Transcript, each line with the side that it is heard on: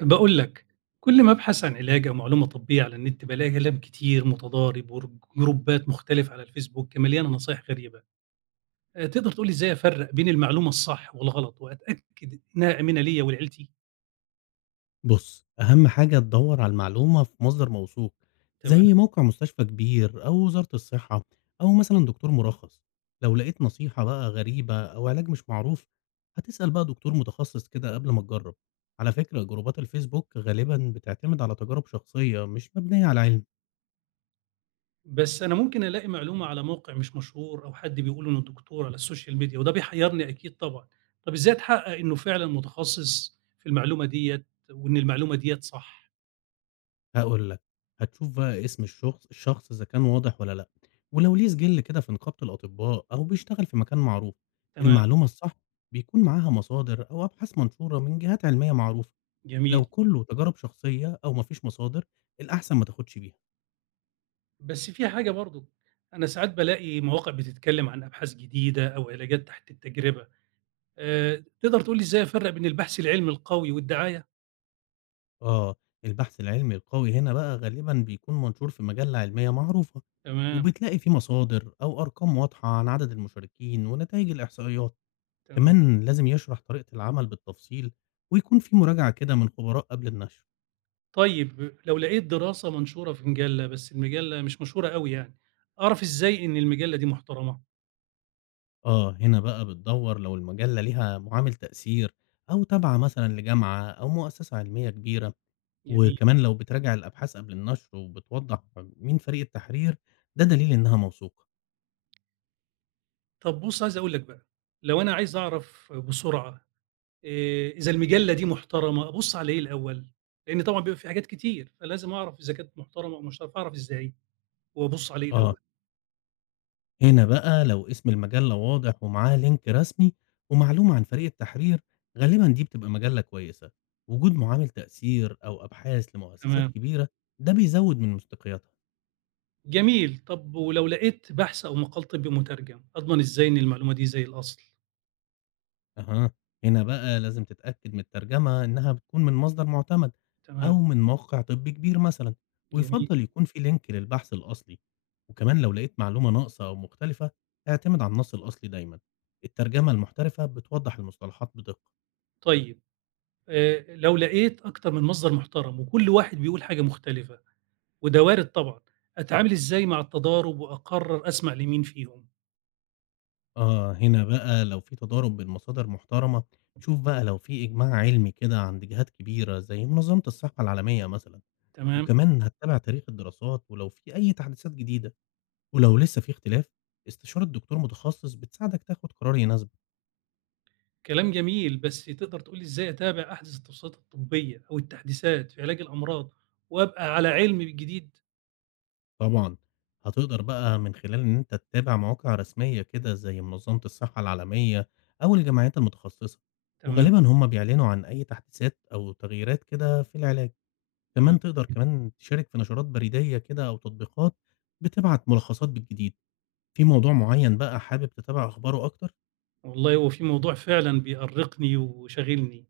right: باقول لك، كل ما أبحث عن علاج أو معلومة طبية على النت بالاقي كلام كتير متضارب جروبات مختلفة على الفيسبوك مليانة نصايح غريبة، تقدر تقول لي إزاي أفرّق بين المعلومة الصح والغلط وأتأكد إنها آمنة ليّا ولعيلتي؟
left: بُص، أهم حاجة تدوّر على المعلومة في مصدر موثوق،
right: تمام،
left: زي موقع مستشفى كبير أو وزارة الصحة أو مثلًا دكتور مُرخّص. لو لقيت نصيحة بقى غريبة أو علاج مش معروف، هتسأل بقى دكتور متخصص كده قبل ما تجرّب. على فكرة جروبات الفيسبوك غالبًا بتعتمد
right: تمام.
left: على تجارب شخصية مش مبنية على علم.
right: بس أنا ممكن ألاقي معلومة على موقع مش مشهور أو حد بيقول إنه دكتور على السوشيال ميديا وده بيحيرني أكيد طبعًا. طب إزاي أتحقق إنه فعلًا متخصص في المعلومة ديّة وإن المعلومة ديّة صح؟
left: هاقول لك، هتشوف بقى اسم الشخص إذا كان واضح والّا لأ، ولو ليه سجِل كده في نقابة الأطباء أو بيشتغل في مكان معروف،
right: تمام،
left: المعلومة الصح بيكون معاها مصادر أو أبحاث منشورة من جهات علمية معروفة. لو
right: جميل.
left: كُلّه تجارب شخصية أو ما فيش مصادر، الأحسن ما تاخدش بيها.
right: بس في حاجة برضه، أنا ساعات بالاقي مواقع بتتكلم عن أبحاث جديدة أو علاجات تحت التجربة، تقدر تقول لي إزاي أفرّق بين البحث العلمي القوي والدعاية؟
left: آه، البحث العلمي القوي هنا بقى غالبًا بيكون منشور في مجلة علمية معروفة،
right: تمام،
left: وبتلاقي فيه مصادر أو أرقام واضحة عن عدد المشاركين ونتايج الإحصائيات.
right: تمام.
left: كمان لازم يشرح طريقة العمل بالتفصيل، ويكون في مراجعة كده من خبراء قبل النشر.
right: طيب لو لقيت دراسة منشورة في مجلة، بس المجلة مش مشهورة أوي يعني، أعرف إزاي إن المجلة دي محترمة؟
left: آه، هنا بقى بتدوّر لو المجلة ليها معامل تأثير أو تابعة مثلًا لجامعة أو مؤسسة علمية كبيرة،
right: جميل.
left: وكمان لو بتراجع الأبحاث قبل النشر وبتوضح مين فريق التحرير، ده دليل إنها موثوقة.
right: طب بُص عايز أقول لك بقى، لو أنا عايز أعرف بسرعة إذا المجلة دي محترمة، أبُص على إيه الأول؟ لإن طبعًا بيبقى في حاجات كتير، فلازم أعرف إذا كانت محترمة أو مش محترمة، أعرف إزاي وأبُص على إيه الأول؟
left: آه، هنا بقى لو اسم المجلة واضح ومعاه لينك رسمي ومعلومة عن فريق التحرير، غالبا دي بتبقى مجلة كويسة. وجود معامل تأثير أو أبحاث لمؤسسات
right: تمام،
left: كبيرة ده بيزود من مصداقيتها.
right: جميل. طب ولو لقيت بحث أو مقال طبّي مترجم، أضمن إزاي إن المعلومة دي زي الأصل؟
left: أها، هنا بقى لازم تتأكد من الترجمة إنها بتكون من مصدر معتمد
right: تمام،
left: أو من موقع طبي كبير مثلا.
right: جميل.
left: ويفضل يكون في لينك للبحث الأصلي، وكمان لو لقيت معلومة ناقصة أو مختلفة اعتمد على النص الأصلي دايما. الترجمة المحترفة بتوضح المصطلحات بدقة.
right: طيب لو لقيت أكتر من مصدر محترم وكل واحد بيقول حاجة مختلفة وده وارد طبعًا، أتعامل إزاي مع التضارب وأقرر أسمع لمين فيهم؟
left: آه، هنا بقى لو في تضارب بين مصادر محترمة، شوف بقى لو في إجماع علمي كده عند جهات كبيرة زي منظمة الصحة العالمية مثلا،
right: تمام،
left: وكمان هتتابع تاريخ الدراسات ولو في أي تحديثات جديدة. ولو لسه في اختلاف، استشارة دكتور متخصص بتساعدك تاخد قرار يناسبك.
right: كلام جميل، بس تقدر تقول لي إزاي أتابع أحدث التوصيات الطبّية أو التحديثات في علاج الأمراض وأبقى على علم بالجديد؟
left: طبعا، هتقدر بقى من خلال إن أنت تتابع مواقع رسمية كده زي منظمة الصحة العالمية أو الجمعيات المتخصصة،
right: تمام،
left: وغالبا هم بيعلنوا عن أي تحديثات أو تغييرات كده في العلاج.
right: تمام.
left: كمان تقدر كمان تشارك في نشرات بريدية كده أو تطبيقات بتبعت ملخصات بالجديد. في موضوع معين بقى حابب تتابع أخباره أكتر؟
right: والله هو في موضوع فعلًا بيأرقني وشاغلني.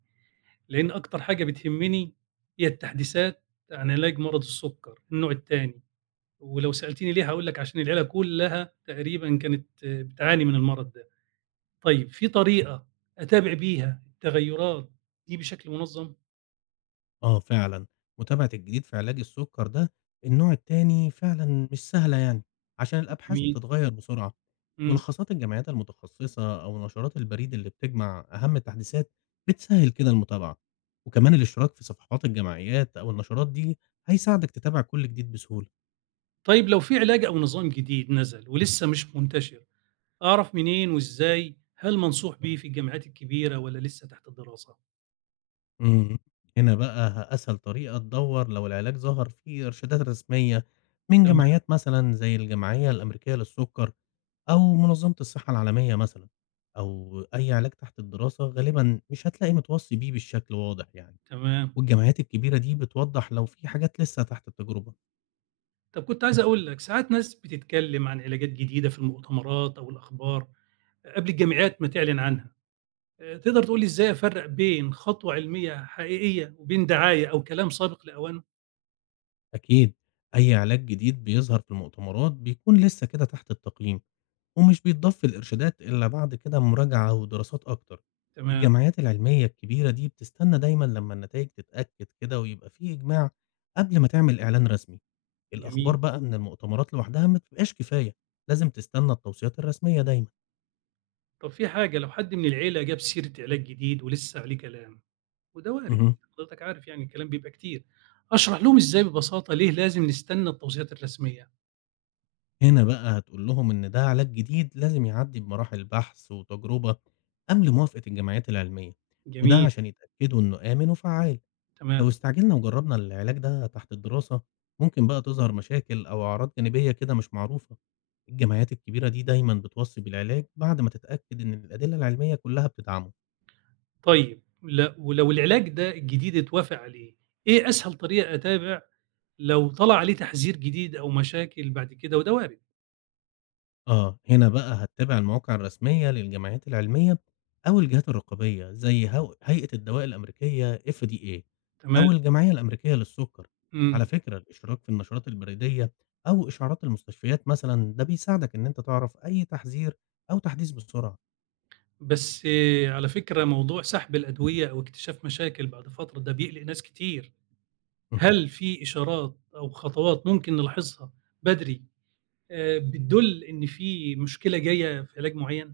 right: لإن أكتر حاجة بتهمني هي التحديثات عن علاج مرض السُكّر النوع التاني، ولو سألتيني ليه هاقول لِك عشان العيلة كلّها تقريبًا كانت بتعاني من المرض ده. طيب في طريقة أتابع بيها التغيُّرات دي بشكل منظَّم؟
left: آه فعلا، متابعة الجديد في علاج السكر ده النوع التاني فعلا مش سهلة يعني، عشان الأبحاث
right: جميل،
left: بتتغير بسرعة.
right: إمم.
left: ملخصات الجمعيات المتخصصة أو نشرات البريد اللي بتجمع أهم التحديثات بتسهل كده المتابعة، وكمان الاشتراك في صفحات الجمعيات أو النشرات دي هيساعدك تتابع كل جديد بسهولة.
right: طيب لو في علاج أو نظام جديد نزل ولسه مش منتشر، أعرف منين وإزاي؟ هل منصوح بيه في الجامعات الكبيرة والّا لسه تحت الدراسة؟
left: إمم، هنا بقى أسهل طريقة تدوّر لو العلاج ظهر في إرشادات رسمية من
right: تمام،
left: جمعيات مثلًا زي الجمعية الأمريكية للسُكّر أو منظمة الصحة العالمية مثلًا، أو أي علاج تحت الدراسة غالبًا مش هتلاقي متوصّي بيه بالشكل واضح يعني.
right: تمام.
left: والجمعيات الكبيرة دي بتوضّح لو في حاجات لسه تحت التجربة.
right: طب كنت عايز أقول لك، ساعات ناس بتتكلم عن علاجات جديدة في المؤتمرات أو الأخبار قبل الجامعات ما تعلن عنها، تقدر تقول لي إزاي أفرّق بين خطوة علمية حقيقية وبين دعاية أو كلام سابق لأوانه؟
left: أكيد، أي علاج جديد بيظهر في المؤتمرات بيكون لسه كده تحت التقييم. ومش بيتضاف الإرشادات إلا بعد كده مراجعة ودراسات أكتر.
right: تمام،
left: الجمعيات العلمية الكبيرة دي بتستنى دايمًا لمّا النتائج تتأكد كده ويبقى في إجماع قبل ما تعمل إعلان رسمي. الأخبار
right: جميل.
left: بقى من المؤتمرات لوحدها ما بتبقاش كفاية، لازم تستنى التوصيات الرسمية دايمًا.
right: طب في حاجة لو حد من العيلة جاب سيرة علاج جديد ولسه عليه كلام، وده وارد،
left: اهم.
right: حضرتك عارف يعني الكلام بيبقى كتير، أشرح لهم إزاي ببساطة ليه لازم نستنى التوصيات الرسمية؟
left: هنا بقى هتقول لهم إن ده علاج جديد لازم يعدي بمراحل بحث وتجربة قبل موافقة الجمعيات العلمية، وده
right: جميل،
left: عشان يتأكدوا إنه آمن وفعّال. لو
right: تمام.
left: استعجلنا وجربنا العلاج ده تحت الدراسة، ممكن بقى تظهر مشاكل أو أعراض جانبية كده مش معروفة. الجمعيات الكبيرة دي دايمًا بتوصي بالعلاج بعد ما تتأكد إن الأدلة العلمية كلها بتدعمه.
right: طيب ولو العلاج ده الجديد اتوافق عليه، إيه أسهل طريقة أتابع لو طلع عليه تحذير جديد أو مشاكل بعد كده وده وارد،
left: آه، هنا بقى هتتابع المواقع الرسمية للجمعيات العلمية أو الجهات الرقابية زي هيئة الدواء الأمريكية FDA
right: تمام،
left: أو الجمعية الأمريكية للسكر.
right: إمم،
left: على فكرة الإشراك في النشرات البريدية أو إشعارات المستشفيات مثلًا ده بيساعدك إن أنت تعرف أي تحذير أو تحديث بسرعة.
right: بس آه، على فكرة موضوع سحب الأدوية أو اكتشاف مشاكل بعد فترة ده بيقلق ناس كتير، هل في إشارات أو خطوات ممكن نلاحظها بدري بتدل إن في مشكلة جاية في علاج معين؟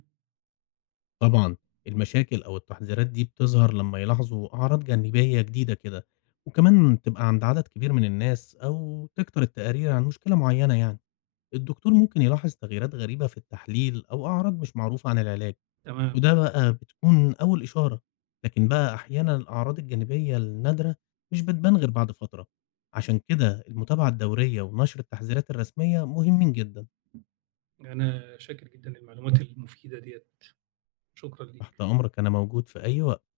left: طبعًا، المشاكل أو التحذيرات دي بتظهر لمّا يلاحظوا أعراض جانبية جديدة كده، وكمان تبقى عند عدد كبير من الناس أو تكتر التقارير عن مشكلة معينة يعني. الدكتور ممكن يلاحظ تغييرات غريبة في التحليل أو أعراض مش معروفة عن العلاج،
right: تمام،
left: وده بقى بتكون أول إشارة. لكن بقى أحيانًا الأعراض الجانبية النادرة مش بتبان غير بعد فترة، عشان كده المتابعة الدورية ونشر التحذيرات الرسمية مهمين جدًا.
right: أنا شاكر جدًا للمعلومات المفيدة ديّة، شكرًا
left: تحت
right: ليك.
left: أمرك، أنا موجود في أي وقت.